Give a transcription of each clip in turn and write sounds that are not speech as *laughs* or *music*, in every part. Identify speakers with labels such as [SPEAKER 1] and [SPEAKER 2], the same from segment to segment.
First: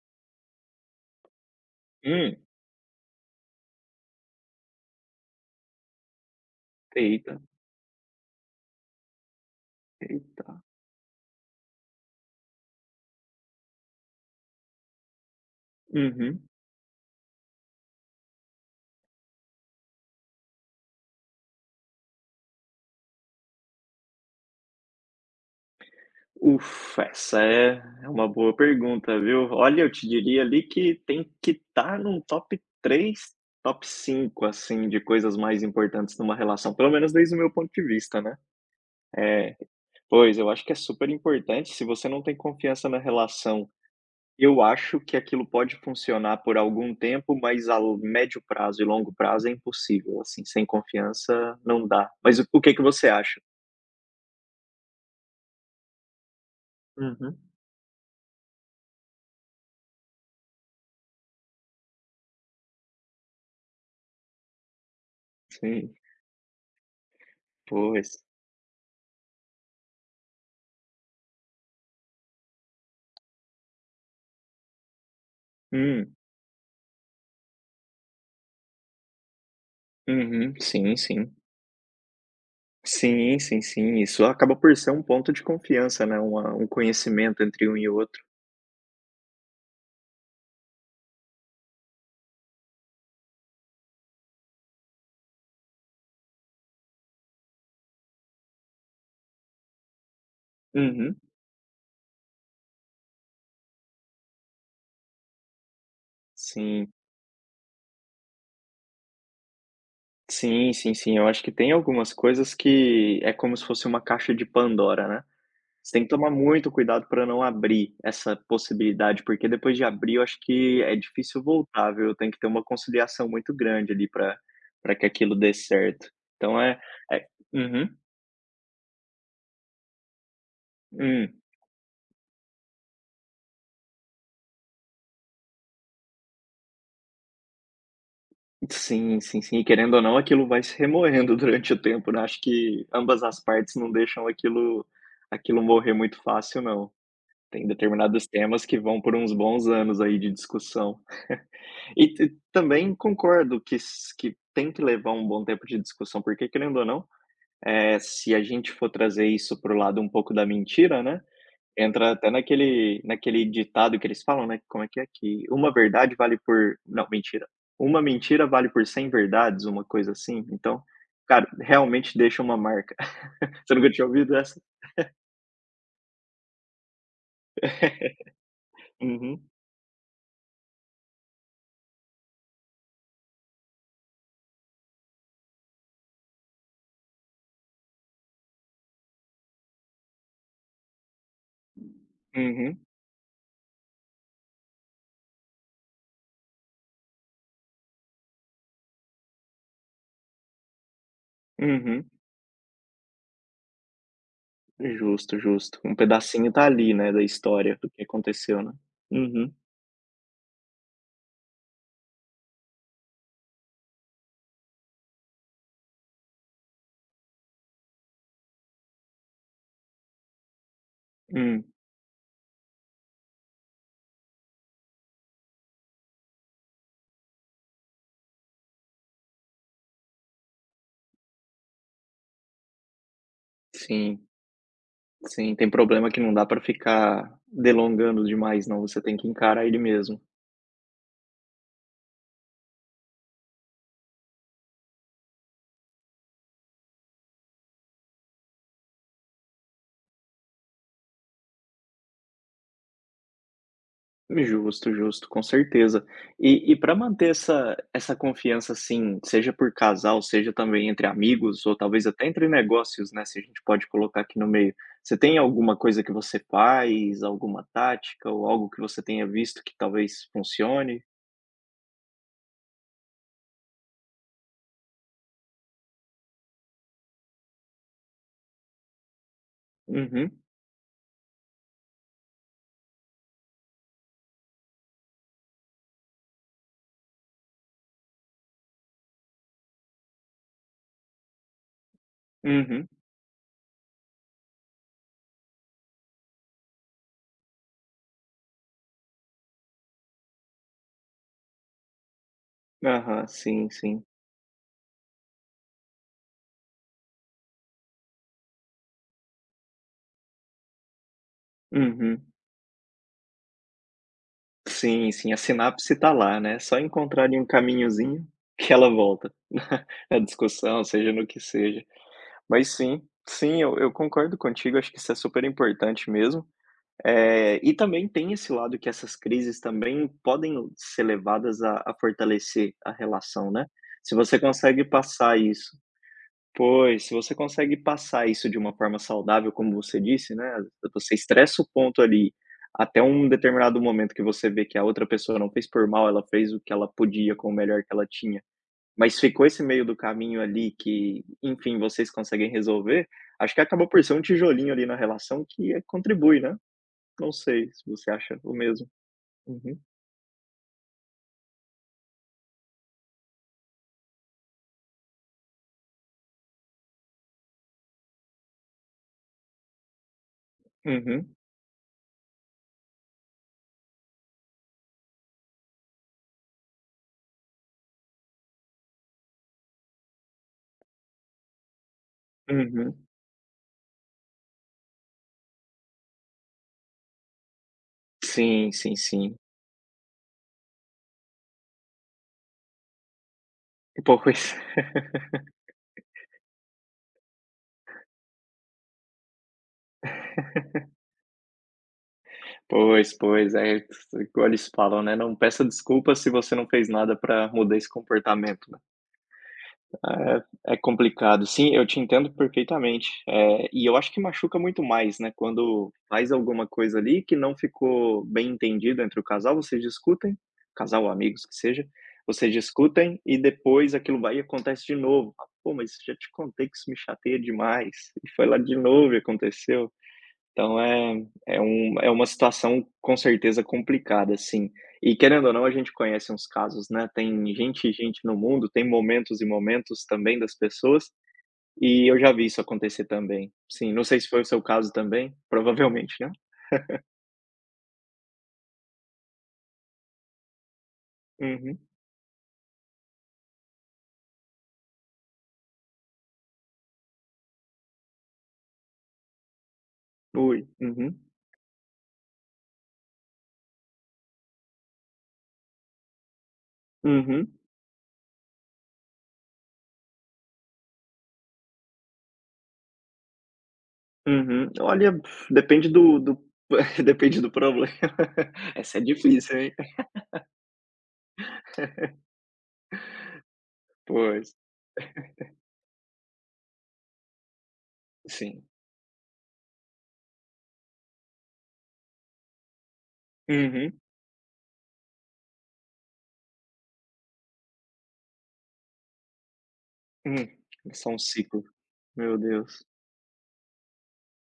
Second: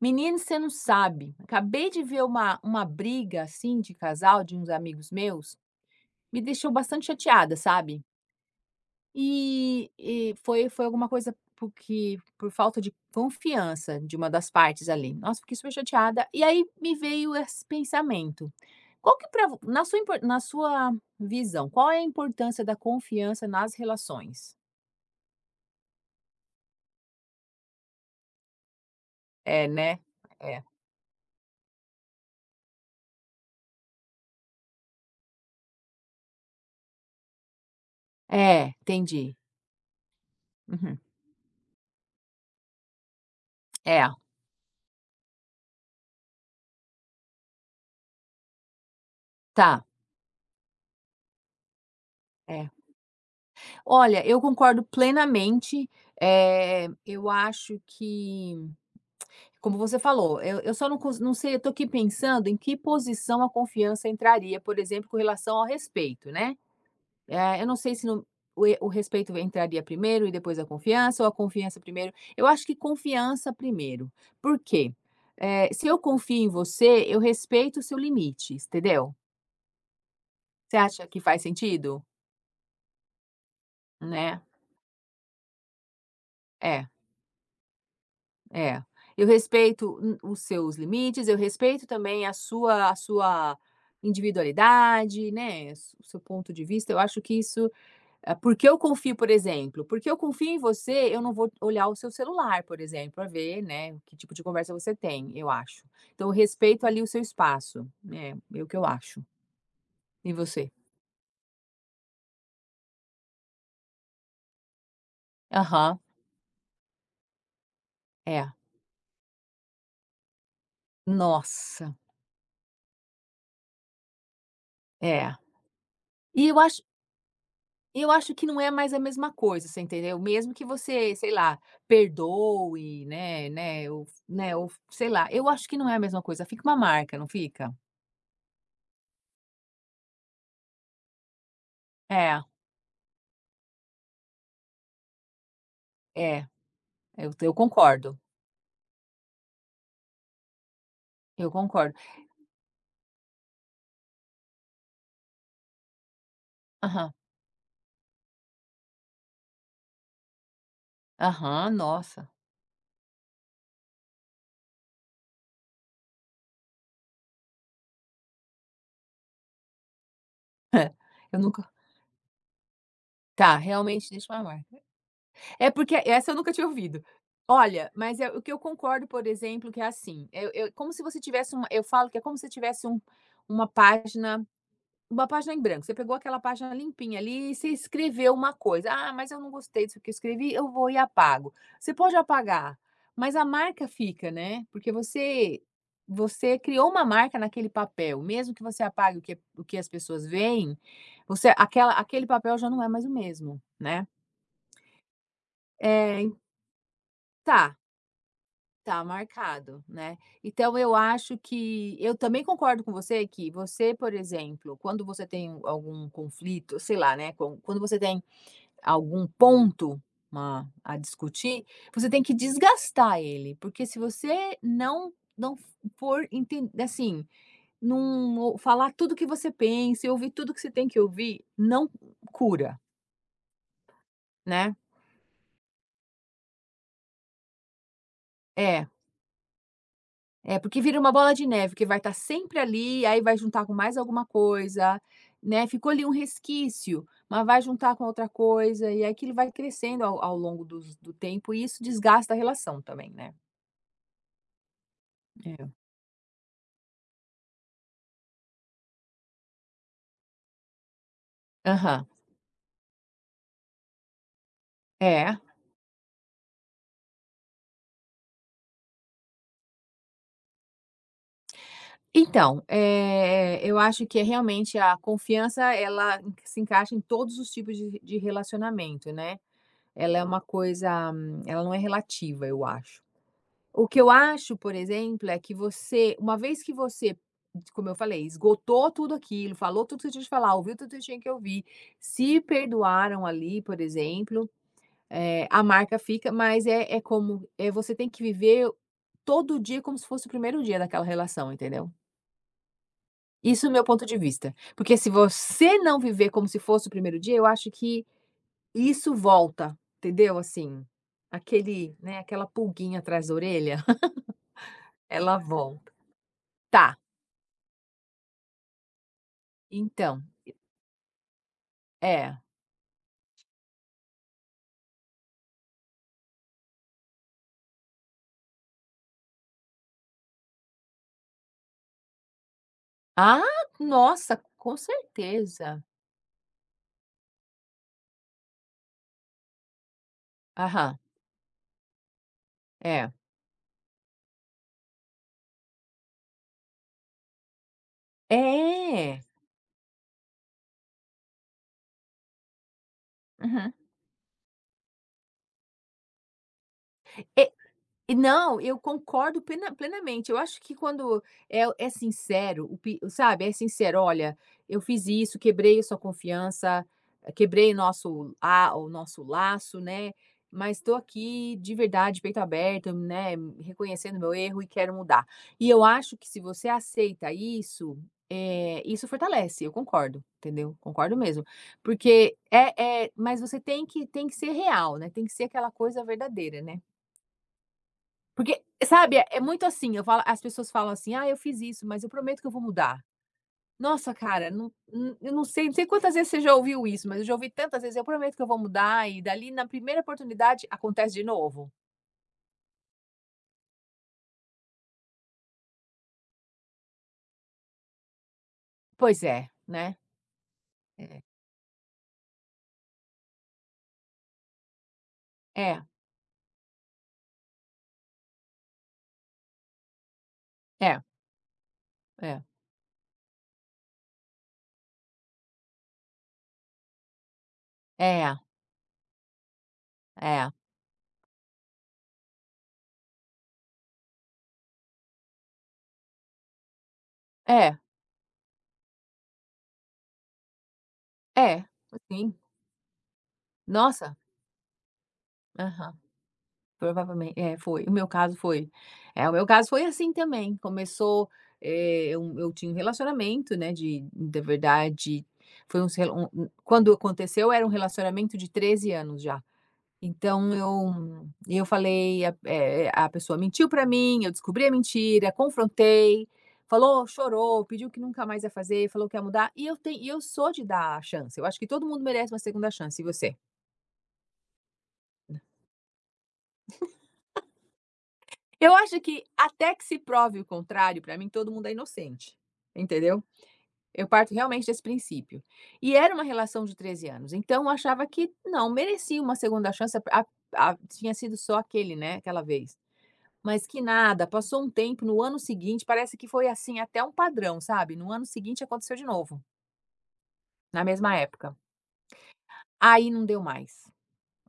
[SPEAKER 1] Menino, você não sabe. Acabei de ver
[SPEAKER 2] Hum,
[SPEAKER 1] uma briga assim de casal de uns amigos meus, me deixou bastante
[SPEAKER 2] eita,
[SPEAKER 1] chateada, sabe? E, e
[SPEAKER 2] eita.
[SPEAKER 1] foi, foi alguma coisa porque por falta de confiança de uma das partes ali. Nossa, fiquei super chateada. E
[SPEAKER 2] Uhum.
[SPEAKER 1] aí me veio esse pensamento. Qual que é pra, vo- na sua, impor- na sua visão, qual é a importância da confiança nas relações?
[SPEAKER 2] Ufa, essa é uma boa pergunta, viu.
[SPEAKER 1] É,
[SPEAKER 2] Olha, eu
[SPEAKER 1] né?
[SPEAKER 2] te diria
[SPEAKER 1] É.
[SPEAKER 2] ali que tem que estar num top 3, top 5 assim, de coisas mais importantes numa relação, pelo menos desde o meu ponto de vista, né.
[SPEAKER 1] É, entendi.
[SPEAKER 2] É, pois, eu acho que é
[SPEAKER 1] Uhum.
[SPEAKER 2] super importante, se você não tem confiança na relação,
[SPEAKER 1] É,
[SPEAKER 2] eu acho que aquilo pode funcionar por algum tempo, mas a lo médio prazo e longo prazo é
[SPEAKER 1] tá.
[SPEAKER 2] impossível, assim, sem confiança não dá. Mas o
[SPEAKER 1] É.
[SPEAKER 2] que que você acha?
[SPEAKER 1] Olha, eu concordo plenamente, eu
[SPEAKER 2] Uhum.
[SPEAKER 1] acho que, como você falou, eu só não cons não sei, eu tô aqui pensando em que posição a confiança entraria, por exemplo, com relação ao
[SPEAKER 2] Sim,
[SPEAKER 1] respeito, né. Eu não sei se
[SPEAKER 2] pois.
[SPEAKER 1] no o e o respeito entraria primeiro e depois a confiança ou a confiança primeiro. Eu acho que confiança primeiro. Por quê? Se eu
[SPEAKER 2] Hum,
[SPEAKER 1] confio em você, eu respeito o seu limite, entendeu.
[SPEAKER 2] uhum,
[SPEAKER 1] Você
[SPEAKER 2] sim,
[SPEAKER 1] acha que
[SPEAKER 2] sim.
[SPEAKER 1] faz sentido?
[SPEAKER 2] Sim, sim, sim, isso
[SPEAKER 1] Né?
[SPEAKER 2] acaba por ser um ponto de confiança, né, uma um
[SPEAKER 1] É.
[SPEAKER 2] conhecimento entre um e outro.
[SPEAKER 1] É, eu respeito os seus limites, eu respeito também a sua individualidade, né? O seu ponto de vista. Eu acho que isso, ah, porque eu confio, por exemplo, porque eu confio em você,
[SPEAKER 2] Uhum,
[SPEAKER 1] eu não vou olhar o seu celular, por exemplo, para ver, né, que tipo de conversa você tem, eu acho. Então, eu respeito
[SPEAKER 2] sim.
[SPEAKER 1] ali o seu espaço, né? É o que eu acho. E você?
[SPEAKER 2] Sim, sim, sim, eu acho que tem algumas coisas que é como se fosse uma caixa de Pandora, né. Você
[SPEAKER 1] Aham,
[SPEAKER 2] tem que tomar muito cuidado para não abrir essa
[SPEAKER 1] é.
[SPEAKER 2] possibilidade, porque depois de abrir eu acho que é difícil voltar,
[SPEAKER 1] Nossa,
[SPEAKER 2] viu. Tem que ter uma conciliação muito grande ali para que aquilo
[SPEAKER 1] é.
[SPEAKER 2] dê certo.
[SPEAKER 1] E eu
[SPEAKER 2] Então é
[SPEAKER 1] acho
[SPEAKER 2] é Uhum,
[SPEAKER 1] Eu acho que não é mais a mesma coisa, você entendeu? Mesmo que você, sei
[SPEAKER 2] hum.
[SPEAKER 1] lá, perdoe, né, ou sei lá, eu acho que não é a mesma coisa, fica uma marca, não fica?
[SPEAKER 2] Sim, sim, sim. E querendo ou não, aquilo vai se remoendo *laughs* durante o tempo, né.
[SPEAKER 1] É,
[SPEAKER 2] Acho que ambas as partes não deixam aquilo morrer muito
[SPEAKER 1] é,
[SPEAKER 2] fácil não.
[SPEAKER 1] eu
[SPEAKER 2] Tem
[SPEAKER 1] concordo,
[SPEAKER 2] determinados temas que vão por uns bons anos aí de discussão.
[SPEAKER 1] eu concordo.
[SPEAKER 2] E t também concordo que s que tem que levar um bom tempo de discussão, porque querendo ou não,
[SPEAKER 1] Aham,
[SPEAKER 2] é se a gente for trazer isso para o lado um pouco da mentira, né,
[SPEAKER 1] aham,
[SPEAKER 2] entra
[SPEAKER 1] nossa,
[SPEAKER 2] até naquele ditado que eles falam, né, como é? Que uma verdade vale por não, mentira. Uma mentira vale por 100 verdades, uma coisa assim. Então,
[SPEAKER 1] eu
[SPEAKER 2] cara,
[SPEAKER 1] nunca
[SPEAKER 2] realmente deixa uma marca.
[SPEAKER 1] tá,
[SPEAKER 2] *laughs* Você nunca tinha
[SPEAKER 1] realmente deixa
[SPEAKER 2] ouvido
[SPEAKER 1] uma
[SPEAKER 2] essa?
[SPEAKER 1] marca. É porque essa eu nunca tinha ouvido. Olha, mas
[SPEAKER 2] *laughs*
[SPEAKER 1] é o que eu concordo, por
[SPEAKER 2] Uhum,
[SPEAKER 1] exemplo, que é assim, eu como se você tivesse uma eu falo que é como se você tivesse uma página. Uma página em branco, você pegou aquela página limpinha ali e você escreveu uma coisa: "Ah, mas eu não gostei disso que eu escrevi, eu vou e apago". Você pode apagar,
[SPEAKER 2] uhum,
[SPEAKER 1] mas a marca fica, né, porque você criou uma marca naquele papel, mesmo que você apague o que as pessoas veem, você aquela
[SPEAKER 2] uhum.
[SPEAKER 1] aquele papel já não é mais o mesmo, né.
[SPEAKER 2] Justo, justo. Um
[SPEAKER 1] É, en-
[SPEAKER 2] pedacinho tá ali, né, da
[SPEAKER 1] tá,
[SPEAKER 2] história do que aconteceu, né.
[SPEAKER 1] tá
[SPEAKER 2] Uhum.
[SPEAKER 1] marcado, né. Então eu acho que eu também concordo com você que você, por exemplo, quando você tem algum conflito, sei lá, né, quando você tem algum ponto a
[SPEAKER 2] Hum.
[SPEAKER 1] discutir, você tem que desgastar ele, porque se você não for enten assim, não falar tudo que você pensa e ouvir tudo que você tem que ouvir, não cura,
[SPEAKER 2] Sim,
[SPEAKER 1] né.
[SPEAKER 2] sim. Tem problema que não dá pra ficar delongando demais não,
[SPEAKER 1] É,
[SPEAKER 2] você tem que encarar ele mesmo.
[SPEAKER 1] é porque vira uma bola de neve que vai estar sempre ali, aí vai juntar com mais alguma coisa, né, ficou ali um resquício, mas vai juntar com outra coisa e aí aquilo vai crescendo ao longo dos do tempo e isso desgasta a relação também, né.
[SPEAKER 2] Justo, justo, com
[SPEAKER 1] É.
[SPEAKER 2] certeza. E para manter essa confiança, assim, seja por casal, seja também entre amigos ou
[SPEAKER 1] Aham.
[SPEAKER 2] talvez até entre negócios, né, se a gente pode colocar aqui no meio, você
[SPEAKER 1] É.
[SPEAKER 2] tem alguma coisa que você faz, alguma tática ou algo que você tenha visto que talvez funcione?
[SPEAKER 1] Então, eu acho que é realmente a confiança, ela en se encaixa em todos os tipos de relacionamento, né. Ela é uma
[SPEAKER 2] Uhum,
[SPEAKER 1] coisa ela não é relativa, eu acho. O que eu acho, por exemplo, é que você uma vez que você, como eu falei, esgotou tudo aquilo, falou tudo que eu tinha que falar, ouviu tudo que eu tinha que ouvir, se
[SPEAKER 2] uhum.
[SPEAKER 1] perdoaram ali, por exemplo, a marca fica, mas é é como, é você tem que viver todo dia como se fosse o primeiro dia daquela relação, entendeu?
[SPEAKER 2] Aham,
[SPEAKER 1] Isso é
[SPEAKER 2] sim,
[SPEAKER 1] o meu ponto
[SPEAKER 2] sim.
[SPEAKER 1] de vista, porque se você não viver como se fosse o primeiro dia, eu acho que isso volta, entendeu, assim, aquele, né,
[SPEAKER 2] Uhum.
[SPEAKER 1] aquela pulguinha atrás da orelha, *laughs*
[SPEAKER 2] Sim, sim, a
[SPEAKER 1] ela volta.
[SPEAKER 2] sinapse está lá, né, só
[SPEAKER 1] Tá,
[SPEAKER 2] encontrar um caminhozinho que ela volta. *laughs* Na
[SPEAKER 1] então,
[SPEAKER 2] discussão, seja no que seja.
[SPEAKER 1] é.
[SPEAKER 2] Mas sim, sim, eu concordo contigo, acho que isso é super importante mesmo. E também tem esse lado que essas crises também podem ser levadas a fortalecer a
[SPEAKER 1] Ah,
[SPEAKER 2] relação, né. Se você
[SPEAKER 1] nossa, com
[SPEAKER 2] consegue passar isso
[SPEAKER 1] certeza.
[SPEAKER 2] Pois, se você consegue passar isso de uma forma saudável, como você disse, né,
[SPEAKER 1] Aham,
[SPEAKER 2] você estressa o ponto ali, até
[SPEAKER 1] é.
[SPEAKER 2] um determinado momento que você vê que a outra pessoa não fez por mal, ela fez o que ela podia com o melhor que ela tinha. Mas
[SPEAKER 1] É.
[SPEAKER 2] ficou esse meio do caminho ali que, enfim, vocês conseguem resolver, acho que
[SPEAKER 1] Uhum.
[SPEAKER 2] acabou por ser um tijolinho ali na relação que contribui, né. Não
[SPEAKER 1] E
[SPEAKER 2] sei se você
[SPEAKER 1] E
[SPEAKER 2] acha o
[SPEAKER 1] não, eu
[SPEAKER 2] mesmo.
[SPEAKER 1] concordo
[SPEAKER 2] Uhum,
[SPEAKER 1] plenamente. Eu acho que quando é sincero, o pi sabe, é sincero: "Olha, eu fiz isso, quebrei a sua confiança, eh, quebrei nosso a o nosso laço, né, mas estou
[SPEAKER 2] uhum,
[SPEAKER 1] aqui de verdade, peito aberto, né, reconhecendo meu erro e quero mudar". E eu acho que se você aceita isso, eh, isso fortalece, eu concordo, entendeu? Concordo mesmo. Porque
[SPEAKER 2] uhum.
[SPEAKER 1] mas você tem que ser real, né, tem que ser aquela coisa verdadeira, né? Porque,
[SPEAKER 2] Sim, sim,
[SPEAKER 1] sabe,
[SPEAKER 2] sim.
[SPEAKER 1] muito assim, eu falo as pessoas falam assim: "Ah, eu fiz isso, mas eu prometo que eu vou mudar". Nossa, cara,
[SPEAKER 2] Pois. *laughs*
[SPEAKER 1] eu não sei quantas vezes você já ouviu isso, mas eu já ouvi tantas vezes: "Eu prometo que eu vou mudar", e dali na primeira oportunidade acontece de novo.
[SPEAKER 2] Pois, pois, é igual eles falam, né, não peça desculpa se você não fez nada pra mudar esse comportamento, né.
[SPEAKER 1] Pois é, né.
[SPEAKER 2] É
[SPEAKER 1] É.
[SPEAKER 2] complicado. Sim, eu te entendo perfeitamente. E eu acho que machuca muito mais, né,
[SPEAKER 1] É,
[SPEAKER 2] quando faz alguma coisa ali que não ficou bem entendido entre o casal, vocês discutem,
[SPEAKER 1] é,
[SPEAKER 2] casal ou amigos que seja,
[SPEAKER 1] é,
[SPEAKER 2] vocês discutem e depois aquilo vai e acontece de novo. Fala: "Pô, mas já te contei que isso me chateia demais", e foi lá de novo e aconteceu.
[SPEAKER 1] é, é,
[SPEAKER 2] Então é uma situação com certeza complicada, sim. E querendo ou não, a gente conhece uns casos, né, tem
[SPEAKER 1] é,
[SPEAKER 2] gente e gente no mundo, tem momentos e momentos também das pessoas,
[SPEAKER 1] é,
[SPEAKER 2] e eu já
[SPEAKER 1] assim.
[SPEAKER 2] vi isso acontecer também. Sim, não
[SPEAKER 1] Nossa.
[SPEAKER 2] sei se foi o seu caso também,
[SPEAKER 1] Aham.
[SPEAKER 2] provavelmente, né.
[SPEAKER 1] Provavelmente é, foi. O meu caso foi. É, o meu caso foi assim também, começou,
[SPEAKER 2] Uhum.
[SPEAKER 1] eu tinha um relacionamento, né, de da verdade, foi uns rela um um quando aconteceu era um relacionamento de 13 anos já. Então
[SPEAKER 2] Ui. Uhum.
[SPEAKER 1] eu falei, a pessoa mentiu pra mim, eu descobri a mentira, confrontei, falou,
[SPEAKER 2] Uhum.
[SPEAKER 1] chorou, pediu que nunca mais ia fazer, falou que ia mudar, e eu tenho e eu sou de dar a chance, eu acho que todo mundo merece uma segunda chance, e você?
[SPEAKER 2] Uhum. Olha, depende do *laughs* depende do problema.
[SPEAKER 1] Eu
[SPEAKER 2] *laughs* Essa
[SPEAKER 1] acho
[SPEAKER 2] é
[SPEAKER 1] que
[SPEAKER 2] difícil,
[SPEAKER 1] até
[SPEAKER 2] hein.
[SPEAKER 1] que se prove o contrário, pra mim todo mundo é inocente, entendeu? Eu parto
[SPEAKER 2] Pois,
[SPEAKER 1] realmente desse princípio. E era uma relação de 13 anos, então eu achava que
[SPEAKER 2] sim.
[SPEAKER 1] não, merecia uma segunda chance, a tinha sido só aquele, né, aquela vez. Mas que
[SPEAKER 2] Uhum.
[SPEAKER 1] nada, passou um tempo, no ano seguinte, parece que foi assim até um padrão, sabe, no ano seguinte aconteceu de novo,
[SPEAKER 2] Hum.
[SPEAKER 1] na
[SPEAKER 2] É só
[SPEAKER 1] mesma
[SPEAKER 2] um
[SPEAKER 1] época.
[SPEAKER 2] ciclo. Meu Deus.
[SPEAKER 1] Aí não deu mais.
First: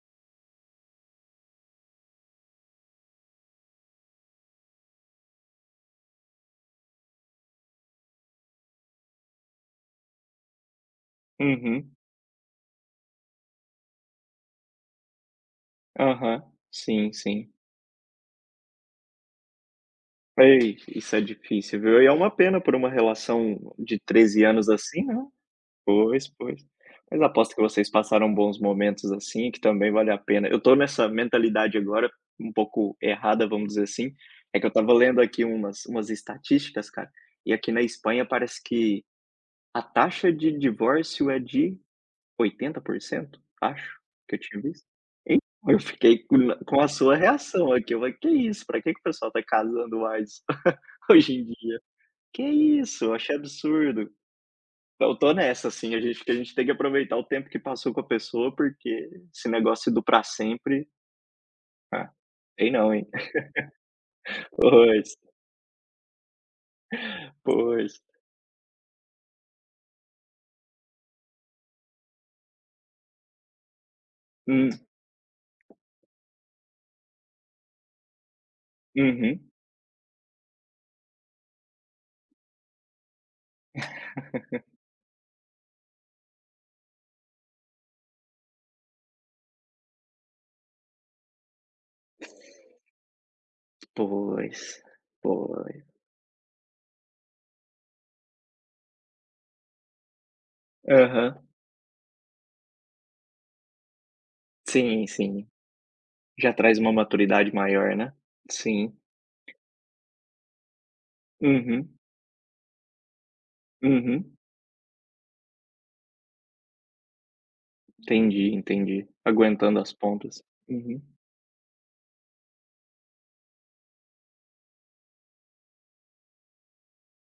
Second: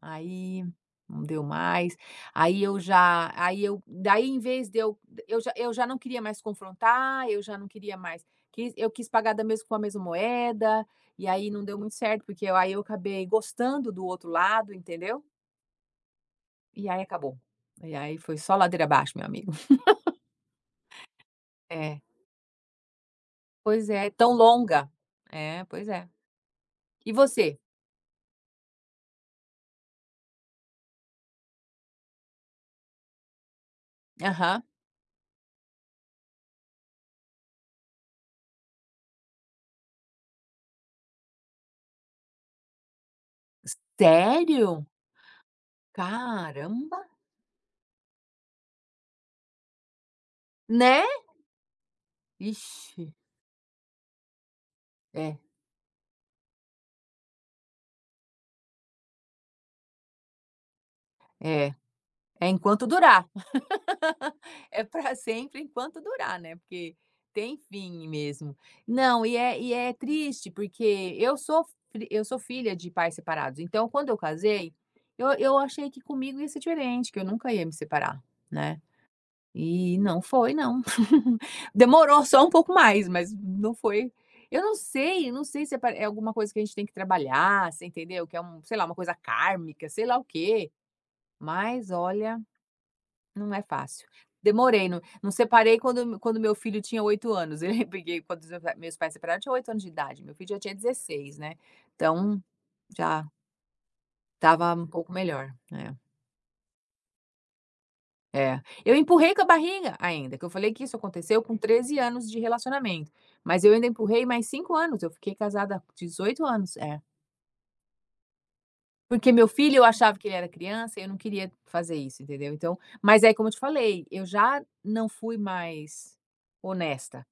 [SPEAKER 1] Aí não deu mais. Aí eu já aí eu daí em vez de eu já não queria mais confrontar, eu já não queria mais quis pagar da mesma com a mesma moeda, e aí não deu
[SPEAKER 2] Uhum.
[SPEAKER 1] muito certo, porque eu aí eu acabei gostando do outro lado, entendeu?
[SPEAKER 2] Aham.
[SPEAKER 1] E aí
[SPEAKER 2] Sim,
[SPEAKER 1] acabou.
[SPEAKER 2] sim.
[SPEAKER 1] E aí foi só ladeira abaixo, meu amigo. *laughs*
[SPEAKER 2] Ei, isso é difícil,
[SPEAKER 1] É,
[SPEAKER 2] viu. E é uma pena por uma relação
[SPEAKER 1] pois
[SPEAKER 2] de
[SPEAKER 1] é, tão
[SPEAKER 2] 13 anos
[SPEAKER 1] longa.
[SPEAKER 2] assim, né.
[SPEAKER 1] É, pois é.
[SPEAKER 2] Pois, pois.
[SPEAKER 1] E
[SPEAKER 2] Mas aposto
[SPEAKER 1] você?
[SPEAKER 2] que vocês passaram bons momentos assim, que também vale a pena. Eu tô nessa mentalidade agora, um pouco errada, vamos dizer assim, é
[SPEAKER 1] Aham.
[SPEAKER 2] que eu estava lendo aqui umas estatísticas, cara, e aqui na Espanha parece que a taxa de divórcio é de 80%, acho, que eu tinha
[SPEAKER 1] Sério?
[SPEAKER 2] visto. Eu fiquei com a
[SPEAKER 1] Caramba!
[SPEAKER 2] sua reação aqui, eu falei: "Que isso, pra que que o pessoal tá casando mais *laughs*
[SPEAKER 1] Né?
[SPEAKER 2] hoje em dia?". "Que
[SPEAKER 1] Ixi,
[SPEAKER 2] isso, eu achei absurdo". Eu tô
[SPEAKER 1] é,
[SPEAKER 2] nessa, assim, a gente tem que aproveitar o tempo que passou com a pessoa, porque esse negócio do pra sempre,
[SPEAKER 1] é,
[SPEAKER 2] ah,
[SPEAKER 1] é
[SPEAKER 2] sei
[SPEAKER 1] enquanto
[SPEAKER 2] não, hein.
[SPEAKER 1] durar.
[SPEAKER 2] *laughs*
[SPEAKER 1] *laughs* É para
[SPEAKER 2] Pois,
[SPEAKER 1] sempre enquanto durar, né, porque tem
[SPEAKER 2] pois.
[SPEAKER 1] fim mesmo. Não, e é triste, porque eu sou filha de pais separados, então quando eu
[SPEAKER 2] Hum,
[SPEAKER 1] casei, eu achei que comigo ia ser diferente, que eu nunca ia me separar, né,
[SPEAKER 2] uhum.
[SPEAKER 1] e não foi não. *laughs* Demorou só um pouco mais, mas não foi. Eu não sei se é pa é alguma coisa que a gente tem que trabalhar, você entendeu, que é um sei lá, uma coisa kármica, sei lá o quê, mas olha não é fácil.
[SPEAKER 2] Pois,
[SPEAKER 1] Demorei, não não
[SPEAKER 2] pois.
[SPEAKER 1] separei quando meu filho tinha 8 anos, *laughs* eu peguei quando os meus pais separaram, eu tinha 8 anos de idade, meu filho já tinha 16,
[SPEAKER 2] Aham.
[SPEAKER 1] né, então já estava um
[SPEAKER 2] Sim,
[SPEAKER 1] pouco
[SPEAKER 2] sim.
[SPEAKER 1] melhor, né.
[SPEAKER 2] Já traz uma maturidade maior, né.
[SPEAKER 1] É,
[SPEAKER 2] Sim.
[SPEAKER 1] eu empurrei com a barriga ainda, que eu falei que isso aconteceu com
[SPEAKER 2] Uhum,
[SPEAKER 1] 13 anos de relacionamento, mas eu ainda empurrei
[SPEAKER 2] uhum.
[SPEAKER 1] mais 5 anos, eu fiquei casada há 18 anos, é.
[SPEAKER 2] Entendi, entendi.
[SPEAKER 1] Porque meu filho
[SPEAKER 2] Aguentando
[SPEAKER 1] eu
[SPEAKER 2] as
[SPEAKER 1] achava que ele
[SPEAKER 2] pontas.
[SPEAKER 1] era criança
[SPEAKER 2] Uhum.
[SPEAKER 1] e eu não queria fazer isso, entendeu, então mas aí como eu te falei, eu já não fui mais honesta,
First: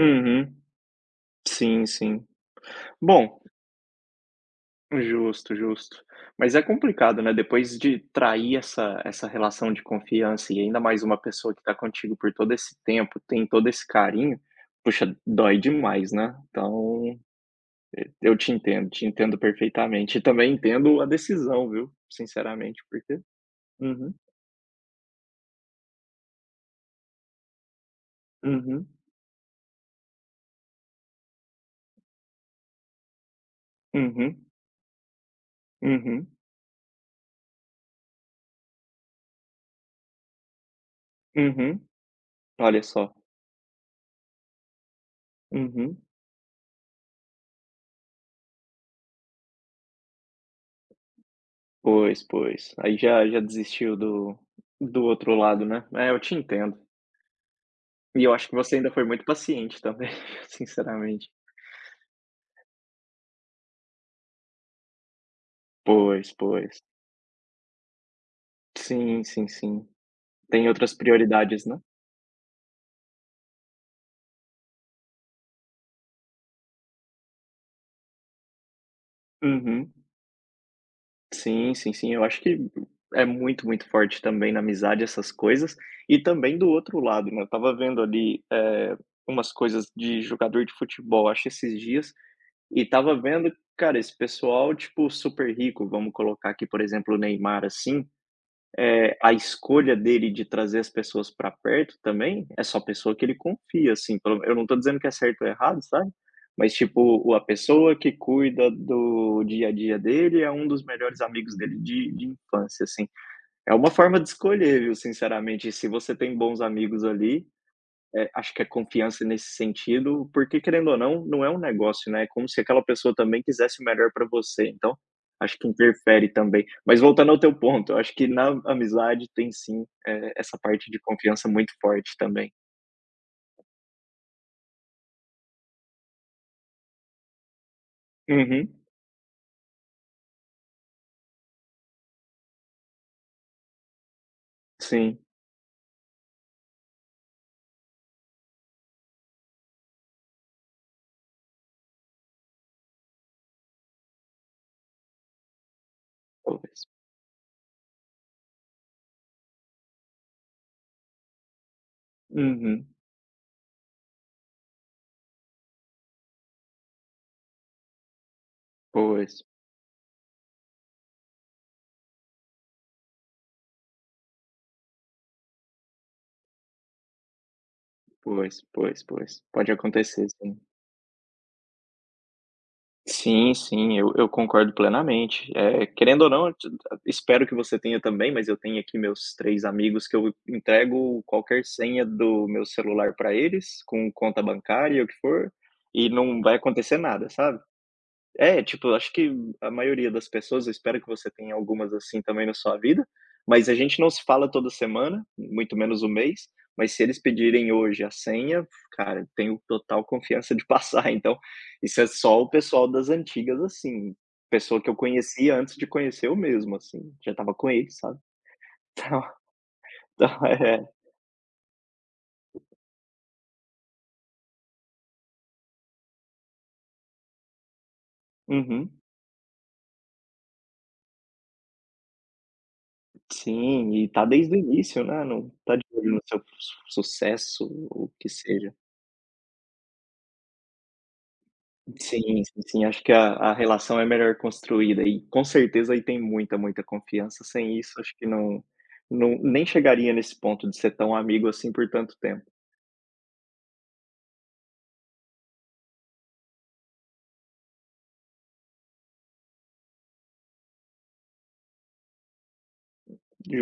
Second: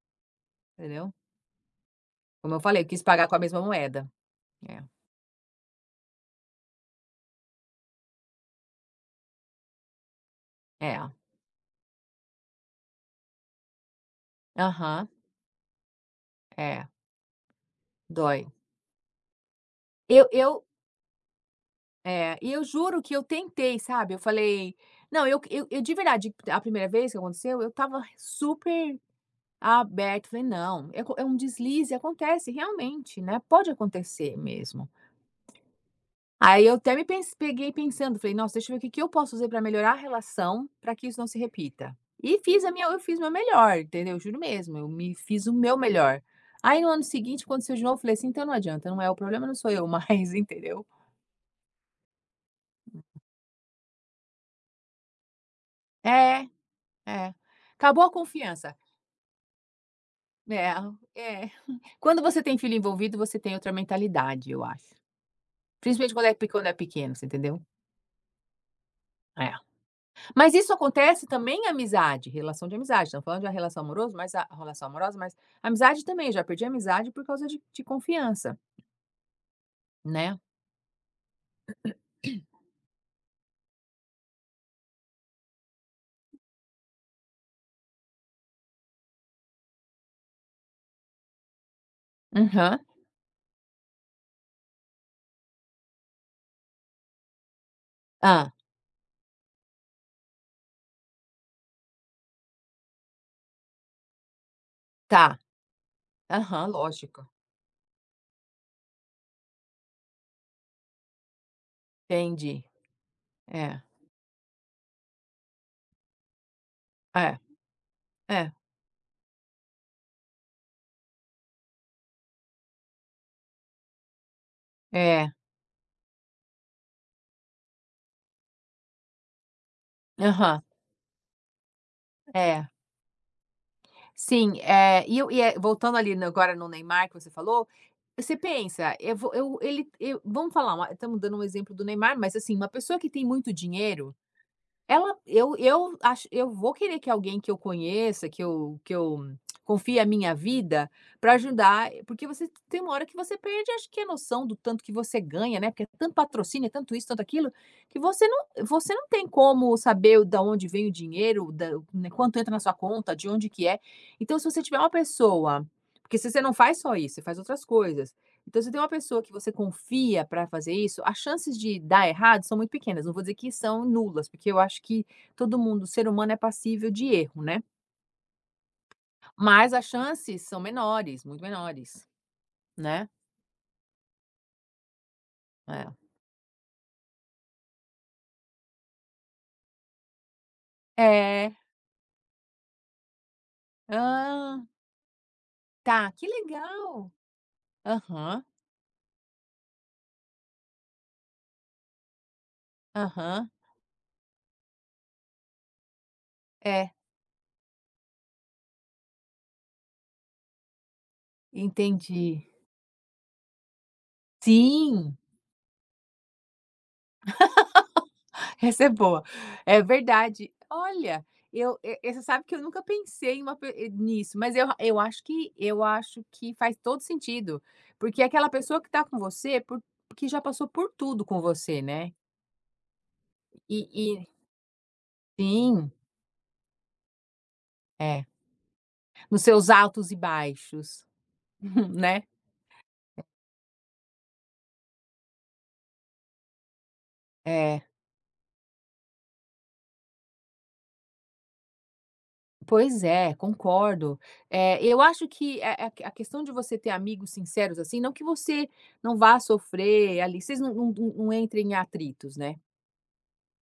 [SPEAKER 2] Uhum.
[SPEAKER 1] entendeu.
[SPEAKER 2] Sim, sim.
[SPEAKER 1] Como eu falei, eu quis pagar com a
[SPEAKER 2] Bom,
[SPEAKER 1] mesma moeda. É,
[SPEAKER 2] justo, justo. Mas é complicado, né, depois de trair essa relação de confiança e ainda mais
[SPEAKER 1] é.
[SPEAKER 2] uma pessoa que tá contigo por todo esse tempo, tem todo esse carinho,
[SPEAKER 1] Aham,
[SPEAKER 2] puxa, dói demais, né.
[SPEAKER 1] é,
[SPEAKER 2] Então, e eu
[SPEAKER 1] dói.
[SPEAKER 2] te entendo perfeitamente e também
[SPEAKER 1] Eu
[SPEAKER 2] entendo a decisão, viu,
[SPEAKER 1] é, e eu
[SPEAKER 2] sinceramente,
[SPEAKER 1] juro que
[SPEAKER 2] porque
[SPEAKER 1] eu tentei,
[SPEAKER 2] uhum,
[SPEAKER 1] sabe, eu falei não, eu de verdade, a primeira vez que aconteceu, eu estava
[SPEAKER 2] uhum,
[SPEAKER 1] super aberto. Falei: "Não, é co é um deslize, acontece realmente, né, pode acontecer
[SPEAKER 2] uhum,
[SPEAKER 1] mesmo".
[SPEAKER 2] uhum,
[SPEAKER 1] Aí eu até me pens peguei pensando, falei: "Nossa, deixa eu ver o que que eu posso fazer para melhorar a relação, para que isso não se
[SPEAKER 2] uhum.
[SPEAKER 1] repita". E fiz a
[SPEAKER 2] Olha
[SPEAKER 1] minha eu
[SPEAKER 2] só.
[SPEAKER 1] fiz meu melhor, entendeu? Juro mesmo, eu me fiz o meu
[SPEAKER 2] Uhum.
[SPEAKER 1] melhor. Aí no ano seguinte quando aconteceu de novo, eu falei assim: "Então não adianta, não é, o problema não sou eu mais", *laughs* entendeu?
[SPEAKER 2] Pois, pois. Aí já desistiu do outro lado, né. É, eu te
[SPEAKER 1] É,
[SPEAKER 2] entendo.
[SPEAKER 1] é. Acabou a
[SPEAKER 2] E eu acho que você
[SPEAKER 1] confiança.
[SPEAKER 2] ainda foi muito paciente também, *laughs*
[SPEAKER 1] É,
[SPEAKER 2] sinceramente.
[SPEAKER 1] é. *laughs* Quando você tem filho envolvido, você tem outra mentalidade, eu acho. Principalmente quando
[SPEAKER 2] Pois,
[SPEAKER 1] é pe quando é
[SPEAKER 2] pois.
[SPEAKER 1] pequeno, você entendeu?
[SPEAKER 2] Sim, sim,
[SPEAKER 1] É.
[SPEAKER 2] sim.
[SPEAKER 1] Mas
[SPEAKER 2] Tem
[SPEAKER 1] isso
[SPEAKER 2] outras
[SPEAKER 1] acontece também
[SPEAKER 2] prioridades,
[SPEAKER 1] em
[SPEAKER 2] né.
[SPEAKER 1] amizade, relação de amizade, estamos falando de uma relação amorosa, mas amizade também, já perdi amizade por causa de confiança,
[SPEAKER 2] Uhum.
[SPEAKER 1] né.
[SPEAKER 2] Sim, sim, sim. Eu acho que é muito, muito forte também na amizade essas coisas, e também do outro lado, né. Eu estava vendo ali, umas coisas de jogador de futebol, acho esses dias,
[SPEAKER 1] Aham.
[SPEAKER 2] e tava vendo, cara, esse pessoal, tipo, super rico, vamos colocar aqui, por exemplo, o Neymar, assim,
[SPEAKER 1] Hã.
[SPEAKER 2] a escolha dele de trazer as pessoas pra perto também, é só pessoa que ele confia, assim, pelo eu não tô dizendo que é
[SPEAKER 1] Tá.
[SPEAKER 2] certo ou errado, sabe,
[SPEAKER 1] Aham,
[SPEAKER 2] mas, tipo,
[SPEAKER 1] lógico.
[SPEAKER 2] o a pessoa que cuida do dia a dia dele é um dos melhores amigos dele de
[SPEAKER 1] Entendi.
[SPEAKER 2] infância, assim. É
[SPEAKER 1] É,
[SPEAKER 2] uma forma de escolher, viu, sinceramente, se você tem bons amigos
[SPEAKER 1] é,
[SPEAKER 2] ali,
[SPEAKER 1] é,
[SPEAKER 2] acho que a confiança nesse sentido, porque querendo ou não, não é um negócio, né, é como se aquela pessoa também quisesse o melhor para você, então,
[SPEAKER 1] é.
[SPEAKER 2] acho que interfere também. Mas voltando ao teu ponto, eu acho que na amizade tem sim, essa
[SPEAKER 1] Aham.
[SPEAKER 2] parte de confiança muito forte também.
[SPEAKER 1] É. Sim, é voltando ali no agora no Neymar que você falou, você
[SPEAKER 2] Uhum.
[SPEAKER 1] pensa, eu vou eu ele eu vamos falar uma estamos dando um exemplo do Neymar, mas assim, uma pessoa que tem muito dinheiro. Ela
[SPEAKER 2] Sim,
[SPEAKER 1] eu acho eu vou querer que alguém que eu conheça, que eu confie a minha vida para ajudar, eh, porque você tem uma hora que você perde, acho que a noção do tanto que você ganha, né, porque é tanto patrocínio, é
[SPEAKER 2] pois.
[SPEAKER 1] tanto isso, tanto aquilo, que você não tem como saber da onde vem o dinheiro, da né, quanto entra na sua
[SPEAKER 2] Uhum.
[SPEAKER 1] conta, de onde que é. Então se você tiver uma pessoa porque se você não faz só isso, você faz outras coisas, então, se tem uma pessoa que
[SPEAKER 2] Pois,
[SPEAKER 1] você confia para fazer isso, as chances de dar errado são muito pequenas. Não vou dizer que são nulas, porque eu acho que todo mundo, ser humano, é passível de erro, né.
[SPEAKER 2] pois, pois, pois. Pode
[SPEAKER 1] Mas as
[SPEAKER 2] acontecer
[SPEAKER 1] chances
[SPEAKER 2] sim.
[SPEAKER 1] são menores, muito menores, né.
[SPEAKER 2] Sim, sim, eu concordo plenamente.
[SPEAKER 1] É.
[SPEAKER 2] Querendo ou não, t espero que você tenha também, mas eu tenho aqui meus 3 amigos que eu entrego
[SPEAKER 1] É.
[SPEAKER 2] qualquer senha do meu celular para eles, com conta
[SPEAKER 1] Ah,
[SPEAKER 2] bancária e o que for, e
[SPEAKER 1] tá, que
[SPEAKER 2] não vai acontecer
[SPEAKER 1] legal.
[SPEAKER 2] nada, sabe?
[SPEAKER 1] Aham,
[SPEAKER 2] É, tipo, acho que a maioria das pessoas, eu espero que você tenha algumas assim também na sua vida,
[SPEAKER 1] aham.
[SPEAKER 2] mas a gente não se fala toda semana, muito menos um mês, mas
[SPEAKER 1] É,
[SPEAKER 2] se eles pedirem hoje a senha, cara, tenho total confiança de passar, *laughs* então, isso é só
[SPEAKER 1] entendi.
[SPEAKER 2] o pessoal das antigas, assim, pessoa que eu
[SPEAKER 1] Sim.
[SPEAKER 2] conhecia antes de conhecer eu mesmo, assim, já estava com eles, sabe.
[SPEAKER 1] *laughs* Essa é boa.
[SPEAKER 2] Então
[SPEAKER 1] É
[SPEAKER 2] *laughs* então
[SPEAKER 1] verdade.
[SPEAKER 2] é.
[SPEAKER 1] Olha, eu e você sabe que eu nunca pensei em uma pe e nisso, mas eu acho que faz todo sentido, porque é aquela pessoa que
[SPEAKER 2] Uhum.
[SPEAKER 1] está com você por que já passou por tudo com você, né. E
[SPEAKER 2] Sim, e tá
[SPEAKER 1] e
[SPEAKER 2] desde o início, né, não tá de
[SPEAKER 1] sim,
[SPEAKER 2] olho no seu su sucesso, o
[SPEAKER 1] é.
[SPEAKER 2] que seja.
[SPEAKER 1] Nos seus altos e baixos, *laughs*
[SPEAKER 2] Sim,
[SPEAKER 1] né.
[SPEAKER 2] sim, sim, acho que a relação é melhor construída e com certeza aí tem muita, muita confiança, sem
[SPEAKER 1] É.
[SPEAKER 2] isso acho que não nem chegaria nesse ponto de ser tão amigo assim por tanto tempo.
[SPEAKER 1] Pois é, concordo. É, eu acho que a questão de você ter amigos sinceros, assim, não que você não vá sofrer ali, vocês não entrem em atritos, né.